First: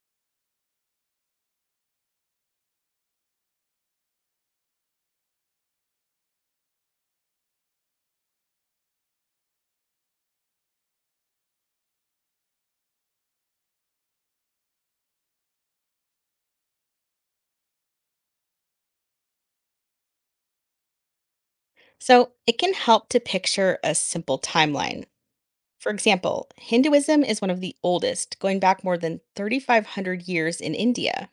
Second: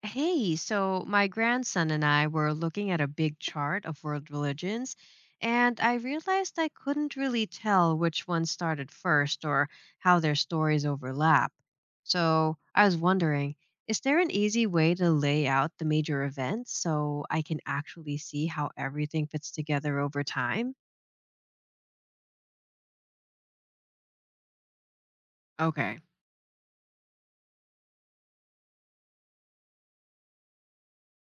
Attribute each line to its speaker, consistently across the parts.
Speaker 1: Hey, so my grandson and I were looking at a big chart of world religions, and I realized I couldn't really tell which one started first or how their stories overlap. So I was wondering, is there an easy way to lay out the major events so I can actually see how everything fits together over time?
Speaker 2: So it can help to picture a simple timeline. For
Speaker 1: Okay.
Speaker 2: example, Hinduism is one of the oldest, going back more than 3,500 years in India.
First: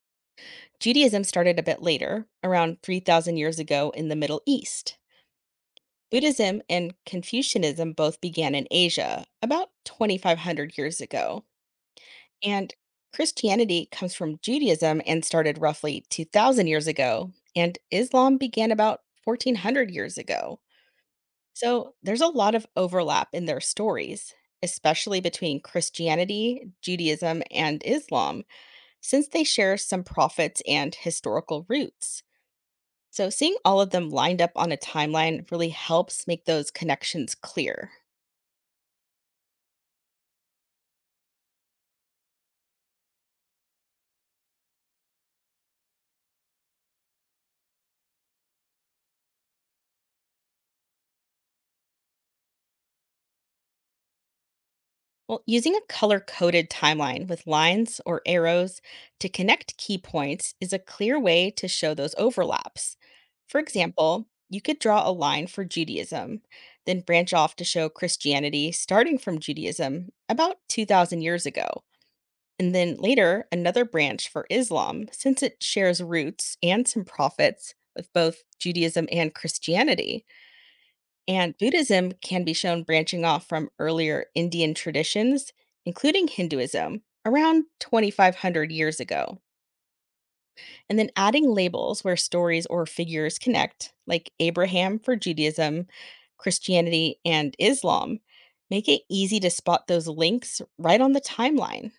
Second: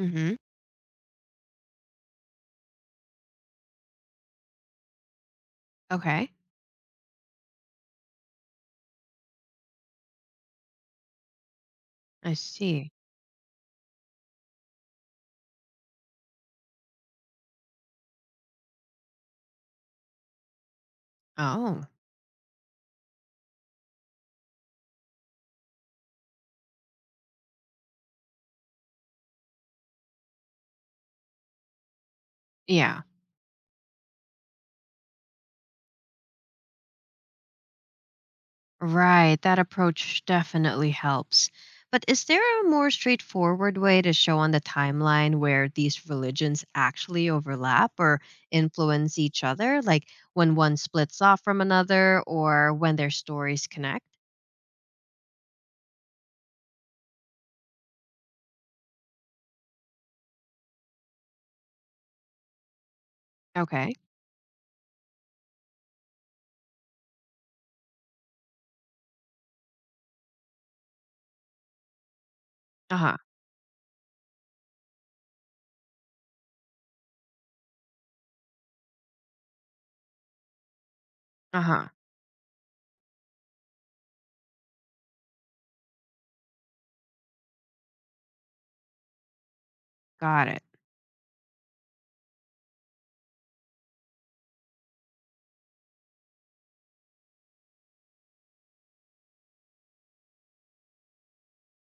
Speaker 1: Mm-hmm.
Speaker 2: Judaism started a bit later, around 3,000 years ago in the Middle East.
Speaker 1: Okay.
Speaker 2: Buddhism and Confucianism both began in Asia, about 2,500 years ago.
Speaker 1: I
Speaker 2: And
Speaker 1: see.
Speaker 2: Christianity comes from Judaism and started roughly 2,000 years ago, and Islam began about 1,400 years ago.
Speaker 1: Oh,
Speaker 2: So there's a lot of overlap in their stories, especially between Christianity, Judaism, and Islam, since they share some prophets and historical roots.
Speaker 1: yeah.
Speaker 2: So seeing all of them lined up on a timeline really helps make those connections clear.
Speaker 1: Right, that approach definitely helps. But is there a more straightforward way to show on the timeline where these religions actually overlap or influence each other, like when one splits off from another or when their stories connect?
Speaker 2: Well, using a color coded timeline with lines or arrows to connect key points is a clear way to show those overlaps. For
Speaker 1: Okay.
Speaker 2: example, you could draw a line for Judaism, then branch off to show Christianity starting from Judaism about 2,000 years ago, and then
Speaker 1: Uh huh.
Speaker 2: later another branch for Islam since it shares roots and some prophets with both Judaism and Christianity. And
Speaker 1: Uh huh.
Speaker 2: Buddhism can be shown branching off from earlier Indian traditions, including Hinduism, around 2,500 years ago.
Speaker 1: Got it.
Speaker 2: And then adding labels where stories or figures connect, like Abraham for Judaism, Christianity, and Islam, make it easy to spot those links right on the timeline.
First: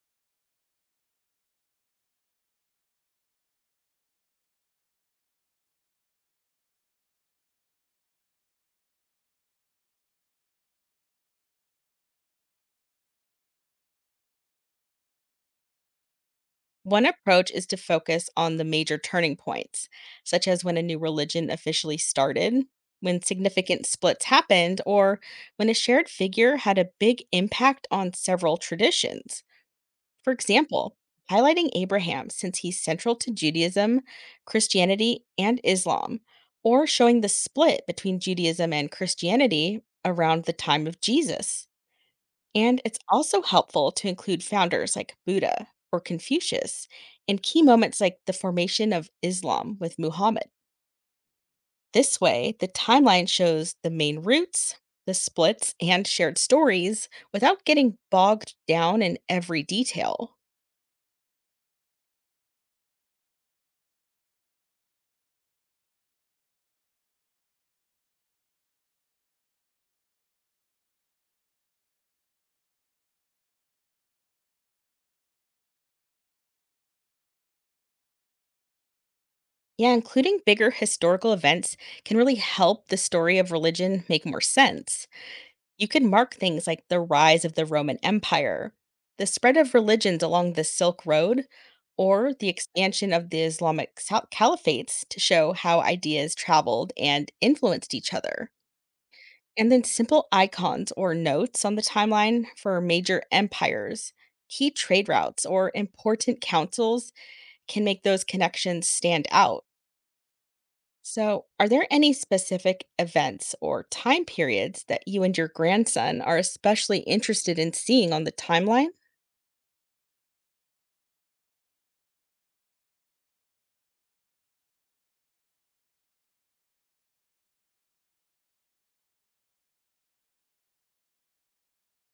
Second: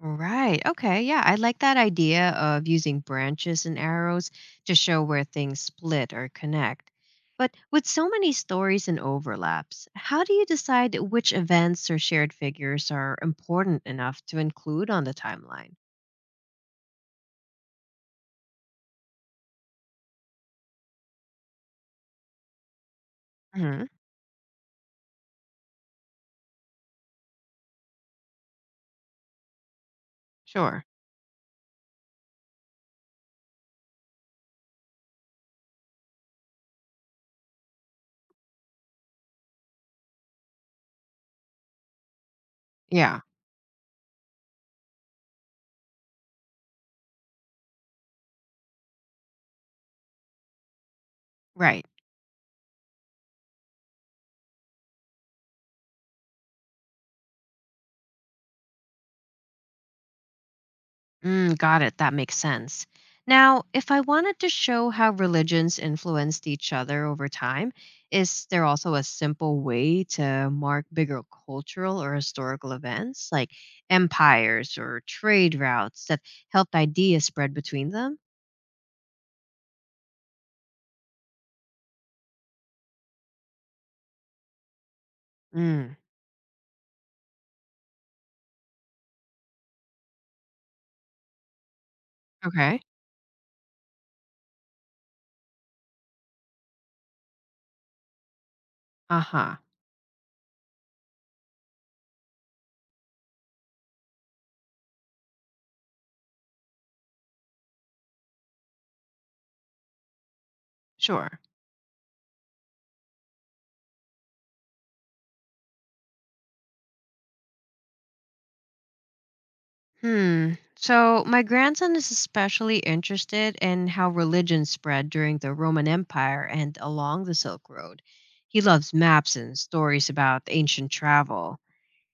Speaker 1: Right. Okay. Yeah. I like that idea of using branches and arrows to show where things split or connect. But with so many stories and overlaps, how do you decide which events or shared figures are important enough to include on the timeline?
Speaker 2: One approach is to focus on the major turning points, such as when a new religion officially started, when significant
Speaker 1: Hmm.
Speaker 2: splits happened, or when a shared figure had a big impact on several traditions. For
Speaker 1: Sure.
Speaker 2: example, highlighting Abraham since he's central to Judaism, Christianity, and Islam, or showing the split between Judaism and Christianity around the time of Jesus. And it's
Speaker 1: Yeah.
Speaker 2: also helpful to include founders like Buddha or Confucius and key moments like the formation of Islam with Muhammad.
Speaker 1: Right.
Speaker 2: This way, the timeline shows the main roots, the splits, and shared stories without getting bogged down in every detail.
Speaker 1: Mm, got it. That makes sense. Now, if I wanted to show how religions influenced each other over time, is there also a simple way to mark bigger cultural or historical events like empires or trade routes that helped ideas spread between them?
Speaker 2: Yeah, including bigger historical events can really help the story of religion make more sense. You
Speaker 1: Mm.
Speaker 2: can mark things like the rise of the Roman Empire, the spread of religions along the Silk Road, or the
Speaker 1: Okay.
Speaker 2: expansion of the Islamic caliphates to show how ideas traveled and influenced each other.
Speaker 1: Uh huh.
Speaker 2: And then simple icons or notes on the timeline for major empires, key trade routes, or important councils can make those connections stand out.
Speaker 1: Sure.
Speaker 2: So, are there any specific events or time periods that you and your grandson are especially interested in seeing on the timeline?
Speaker 1: Hmm. So, my grandson is especially interested in how religion spread during the Roman Empire and along the Silk Road. He loves maps and stories about ancient travel.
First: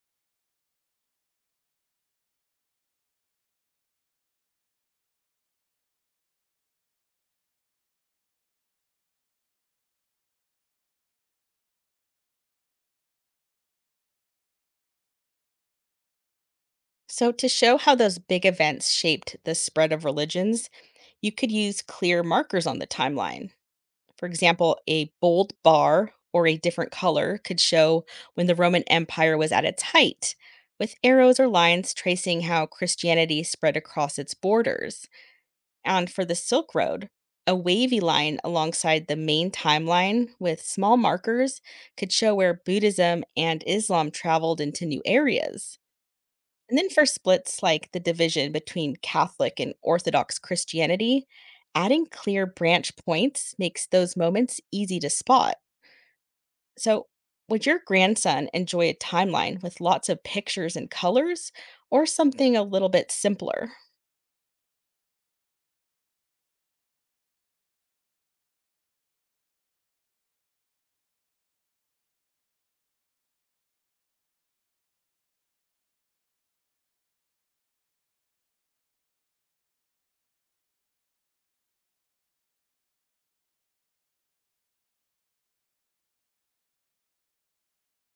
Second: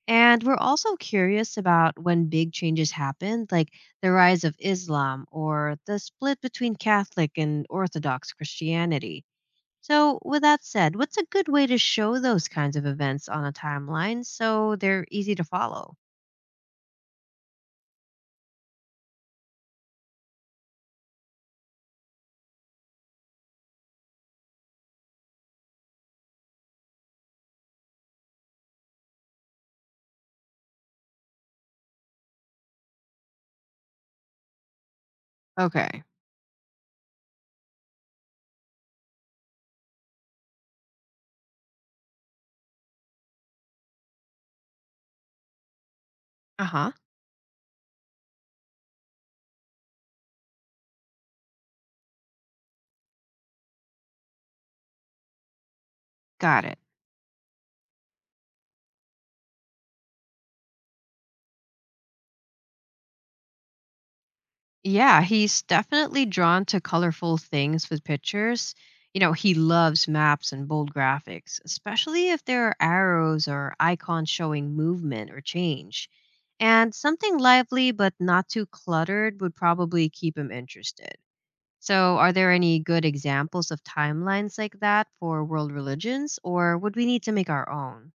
Speaker 1: And we're also curious about when big changes happened, like the rise of Islam or the split between Catholic and Orthodox Christianity. So, with that said, what's a good way to show those kinds of events on a timeline so they're easy to follow?
Speaker 2: So, to show how those big events shaped the spread of religions, you could use clear markers on the timeline. For example, a bold bar or a different color could show when the Roman Empire was at its height, with arrows or lines tracing how Christianity spread across its borders.
Speaker 1: Okay.
Speaker 2: And for the Silk Road, a wavy line alongside the main timeline with small markers could show where Buddhism and Islam traveled into new areas.
Speaker 1: Uh
Speaker 2: And then
Speaker 1: huh.
Speaker 2: for splits like the division between Catholic and Orthodox Christianity, adding clear branch points makes those moments easy to spot.
Speaker 1: Got it.
Speaker 2: So, would your grandson enjoy a timeline with lots of pictures and colors, or something a little bit simpler?
Speaker 1: Yeah, he's definitely drawn to colorful things with pictures. He loves maps and bold graphics, especially if there are arrows or icons showing movement or change. And something lively but not too cluttered would probably keep him interested. So, are there any good examples of timelines like that for world religions, or would we need to make our own?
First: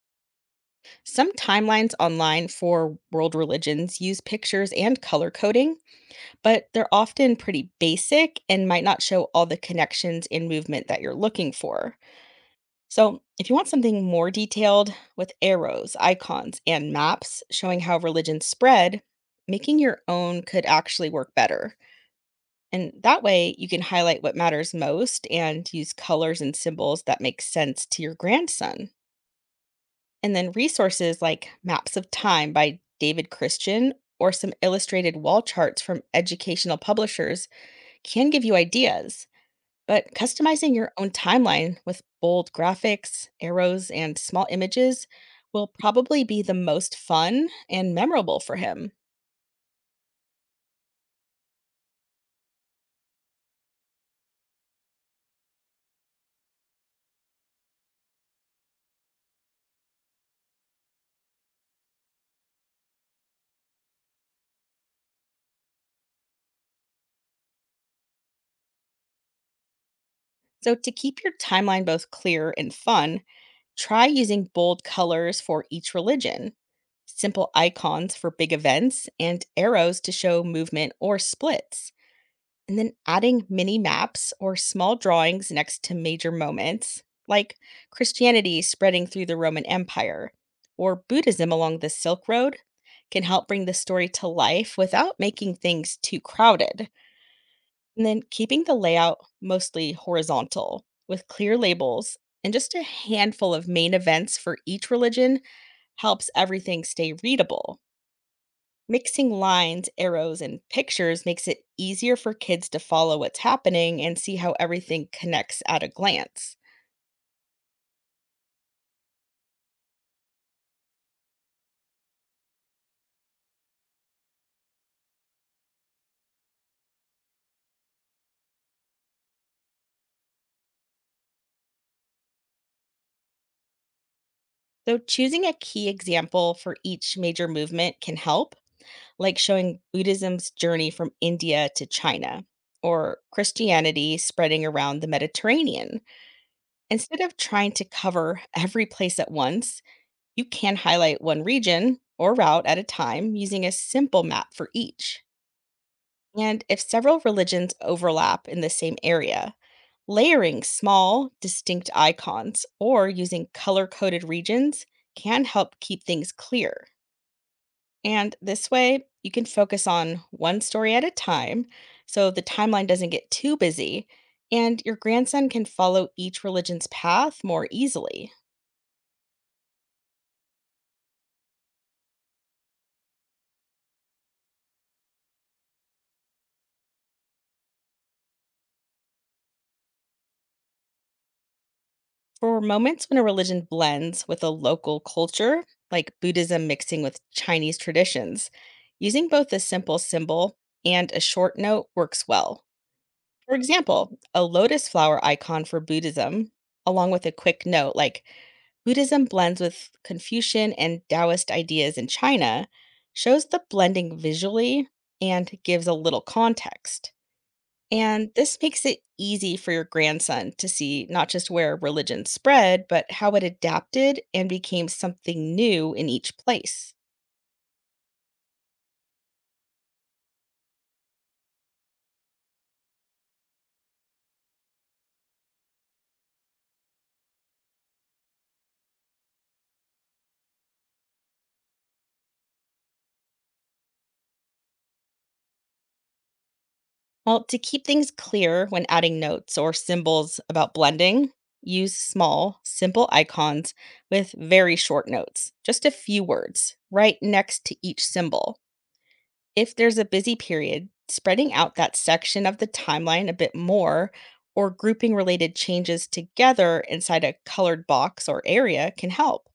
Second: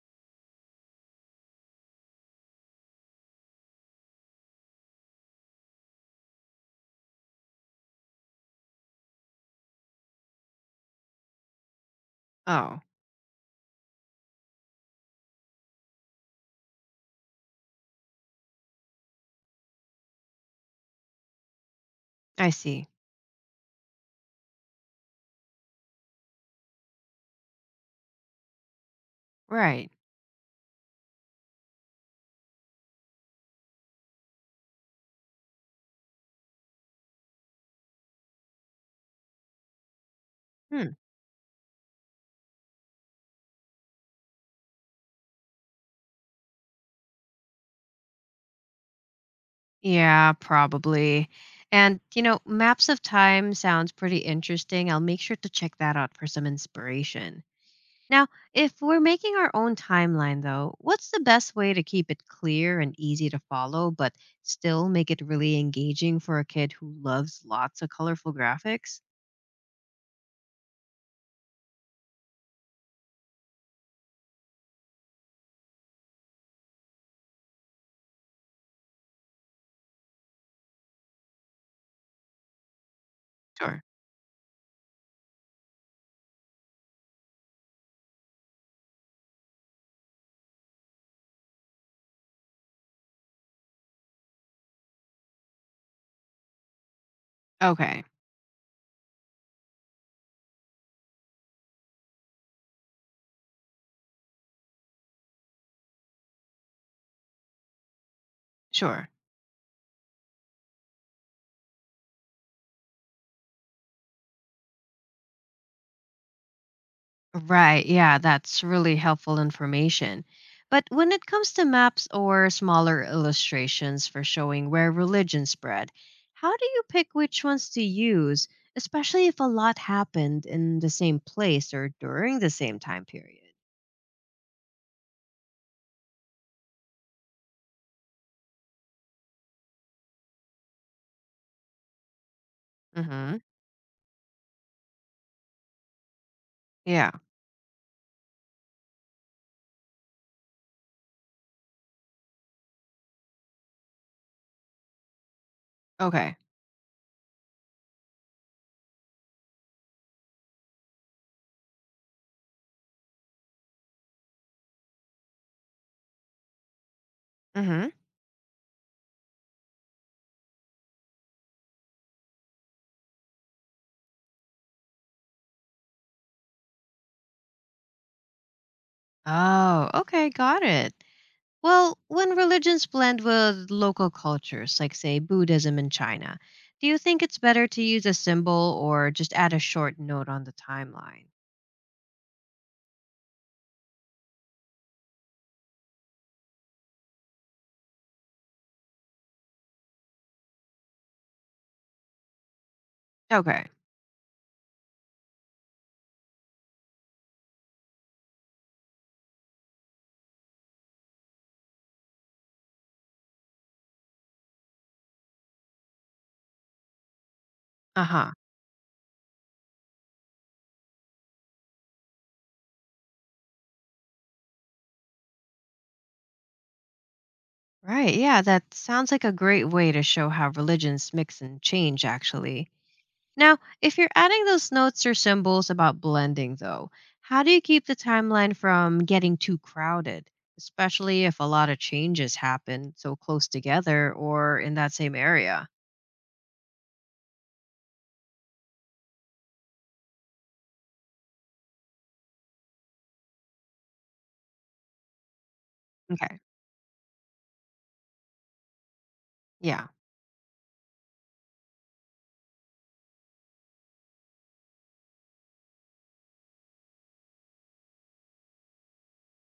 Speaker 2: Some timelines online for world religions use pictures and color coding, but they're often pretty basic and might not show all the connections and movement that you're looking for.
Speaker 1: Oh,
Speaker 2: So, if you want something more detailed with arrows, icons, and maps showing how religions spread, making your own could actually work better.
Speaker 1: I see.
Speaker 2: And that way, you can highlight what matters most and use colors and symbols that make sense to your grandson.
Speaker 1: Right.
Speaker 2: And then, resources like Maps of Time by David Christian or some illustrated wall charts from educational publishers can give you ideas. But customizing your own timeline with bold graphics, arrows, and small images will probably be the most fun and memorable for him.
Speaker 1: Yeah, probably. And maps of time sounds pretty interesting. I'll make sure to check that out for some inspiration. Now, if we're making our own timeline, though, what's the best way to keep it clear and easy to follow, but still make it really engaging for a kid who loves lots of colorful graphics?
Speaker 2: So, to keep your timeline both clear and fun, try using bold colors for each religion, simple icons for big events, and arrows to show movement or splits. And then adding mini
Speaker 1: Sure.
Speaker 2: maps or small drawings next to major moments, like Christianity spreading through the Roman Empire or Buddhism along the Silk Road, can help bring the story to life without making things too crowded.
Speaker 1: Okay.
Speaker 2: And then keeping the layout mostly horizontal with clear labels and just a handful of main events for each religion helps everything stay readable.
Speaker 1: Sure.
Speaker 2: Mixing lines, arrows, and pictures makes it easier for kids to follow what's happening and see how everything connects at a glance.
Speaker 1: Right. Yeah, that's really helpful information. But when it comes to maps or smaller illustrations for showing where religion spread, how do you pick which ones to use, especially if a lot happened in the same place or during the same time period?
Speaker 2: So, choosing a key example for each major movement can help, like showing Buddhism's journey from India to China or
Speaker 1: Mhm.
Speaker 2: Christianity spreading around the Mediterranean.
Speaker 1: Yeah.
Speaker 2: Instead of trying to cover every place at once, you can highlight one region or route at a time using a simple map for each.
Speaker 1: Okay.
Speaker 2: And if several religions overlap in the same area, layering small, distinct icons or using color coded regions can help keep things clear.
Speaker 1: Mhm.
Speaker 2: And this way, you can focus on one story at a time so the timeline doesn't get too busy, and your grandson can follow each religion's path more easily.
Speaker 1: Oh, okay, got it. Well, when religions blend with local cultures, like, say, Buddhism in China, do you think it's better to use a symbol or just add a short note on the timeline?
Speaker 2: For moments when a religion blends with a local culture, like Buddhism mixing with Chinese traditions, using both a simple symbol and a short note works well. For
Speaker 1: Okay.
Speaker 2: example, a lotus flower icon for Buddhism, along with a quick note like Buddhism blends with Confucian and Taoist ideas in China, shows the blending visually and gives a little context.
Speaker 1: Uh
Speaker 2: And
Speaker 1: huh.
Speaker 2: this makes it easy for your grandson to see not just where religion spread, but how it adapted and became something new in each place.
Speaker 1: Right. Yeah, that sounds like a great way to show how religions mix and change, actually. Now, if you're adding those notes or symbols about blending, though, how do you keep the timeline from getting too crowded, especially if a lot of changes happen so close together or in that same area?
Speaker 2: Well, to keep things clear when adding notes or symbols about blending, use small, simple icons with very short notes, just a few
Speaker 1: Okay.
Speaker 2: words, right next to each symbol. If
Speaker 1: Yeah.
Speaker 2: there's a busy period, spreading out that section of the timeline a bit more or grouping related changes together inside a colored box or area can help.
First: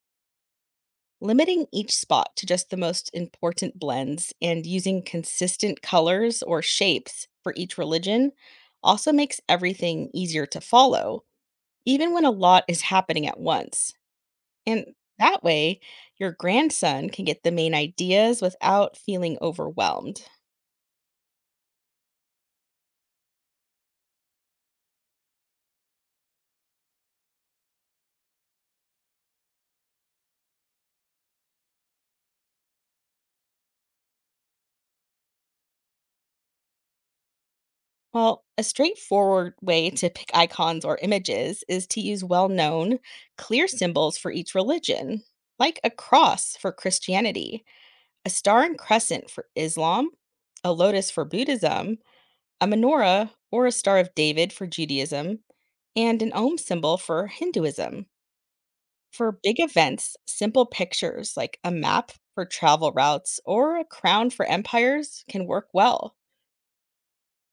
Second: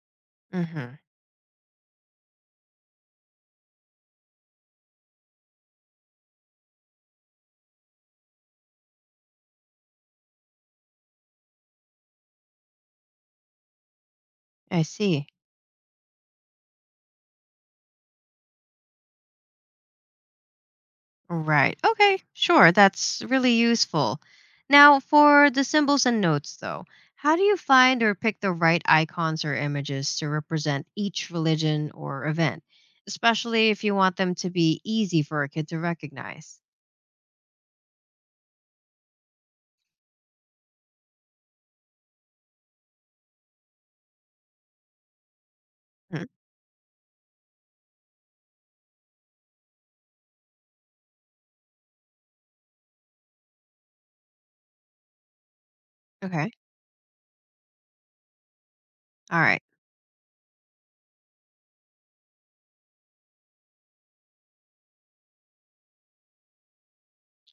Speaker 1: Mm-hmm.
Speaker 2: Limiting each spot to just the most important blends and using consistent colors or shapes for each religion also makes everything easier to follow, even when a lot is happening at once.
Speaker 1: I
Speaker 2: And
Speaker 1: see.
Speaker 2: that way, your grandson can get the main ideas without feeling overwhelmed.
Speaker 1: Right. Okay, sure. That's really useful. Now, for the symbols and notes, though, how do you find or pick the right icons or images to represent each religion or event, especially if you want them to be easy for a kid to recognize?
Speaker 2: Well, a straightforward way to pick icons or images is to use well known, clear symbols for each religion, like a
Speaker 1: Mm.
Speaker 2: cross for Christianity, a star and crescent for Islam, a lotus for Buddhism, a menorah or a Star of David for Judaism, and an
Speaker 1: Okay.
Speaker 2: Om symbol for Hinduism. For
Speaker 1: All right.
Speaker 2: big events, simple pictures like a map for travel routes or a crown for empires can work well.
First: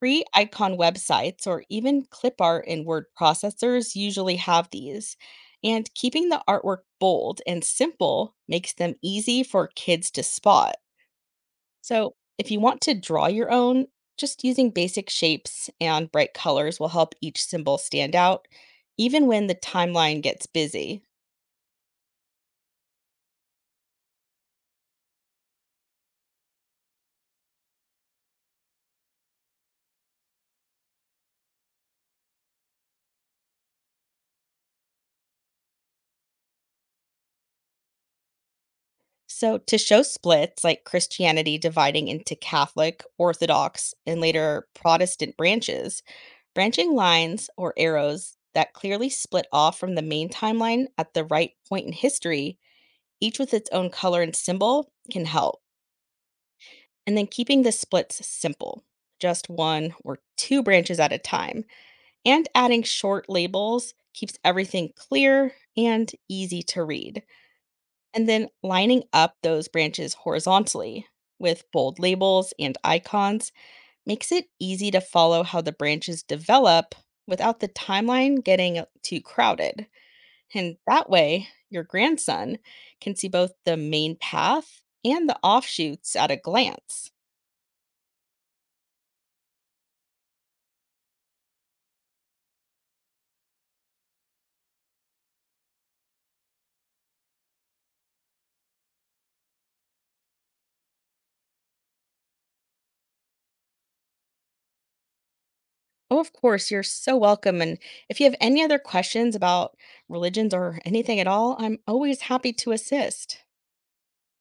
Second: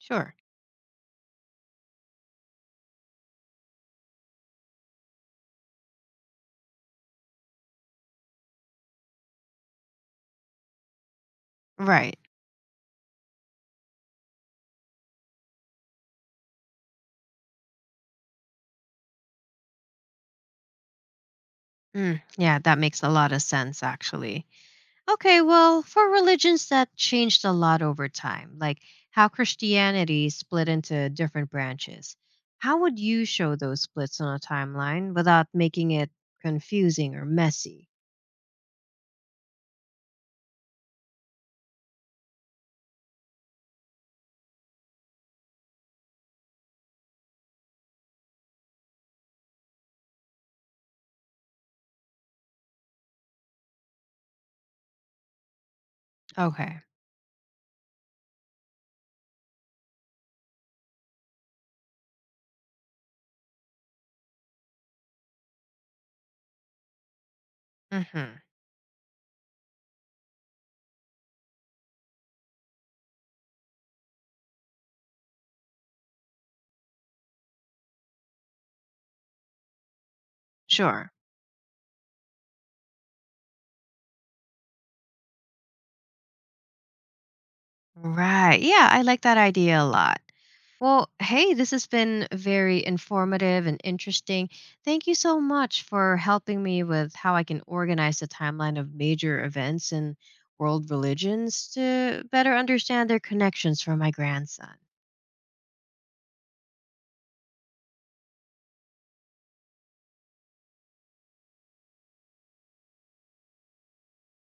Speaker 2: Free icon websites or even clip art in word processors usually have these, and keeping the artwork bold and simple makes them easy for kids to spot. So,
Speaker 1: Right.
Speaker 2: if you want to draw your own, just using basic shapes and bright colors will help each symbol stand out, even when the timeline gets busy.
Speaker 1: Mm, yeah, that makes a lot of sense, actually. Okay, well, for religions that changed a lot over time, like how Christianity split into different branches, how would you show those splits on a timeline without making it confusing or messy?
Speaker 2: So, to show splits like Christianity dividing into Catholic, Orthodox, and later Protestant branches, branching lines or arrows that clearly split off from the main timeline at the right point in history, each with its own color and symbol, can help.
Speaker 1: Okay.
Speaker 2: And then keeping the splits simple, just one or two branches at a time, and adding short labels keeps everything clear and easy to read. And
Speaker 1: Hmm.
Speaker 2: then lining up those branches horizontally with bold labels and icons makes it easy to follow how the branches develop without the timeline getting too crowded. And that
Speaker 1: Sure.
Speaker 2: way, your grandson can see both the main path and the offshoots at a glance.
Speaker 1: Right. Yeah, I like that idea a lot. Well, hey, this has been very informative and interesting. Thank you so much for helping me with how I can organize the timeline of major events and world religions to better understand their connections for my grandson.
Speaker 2: Oh, of course, you're so welcome. And if you have any other questions about religions or anything at all, I'm always happy to assist.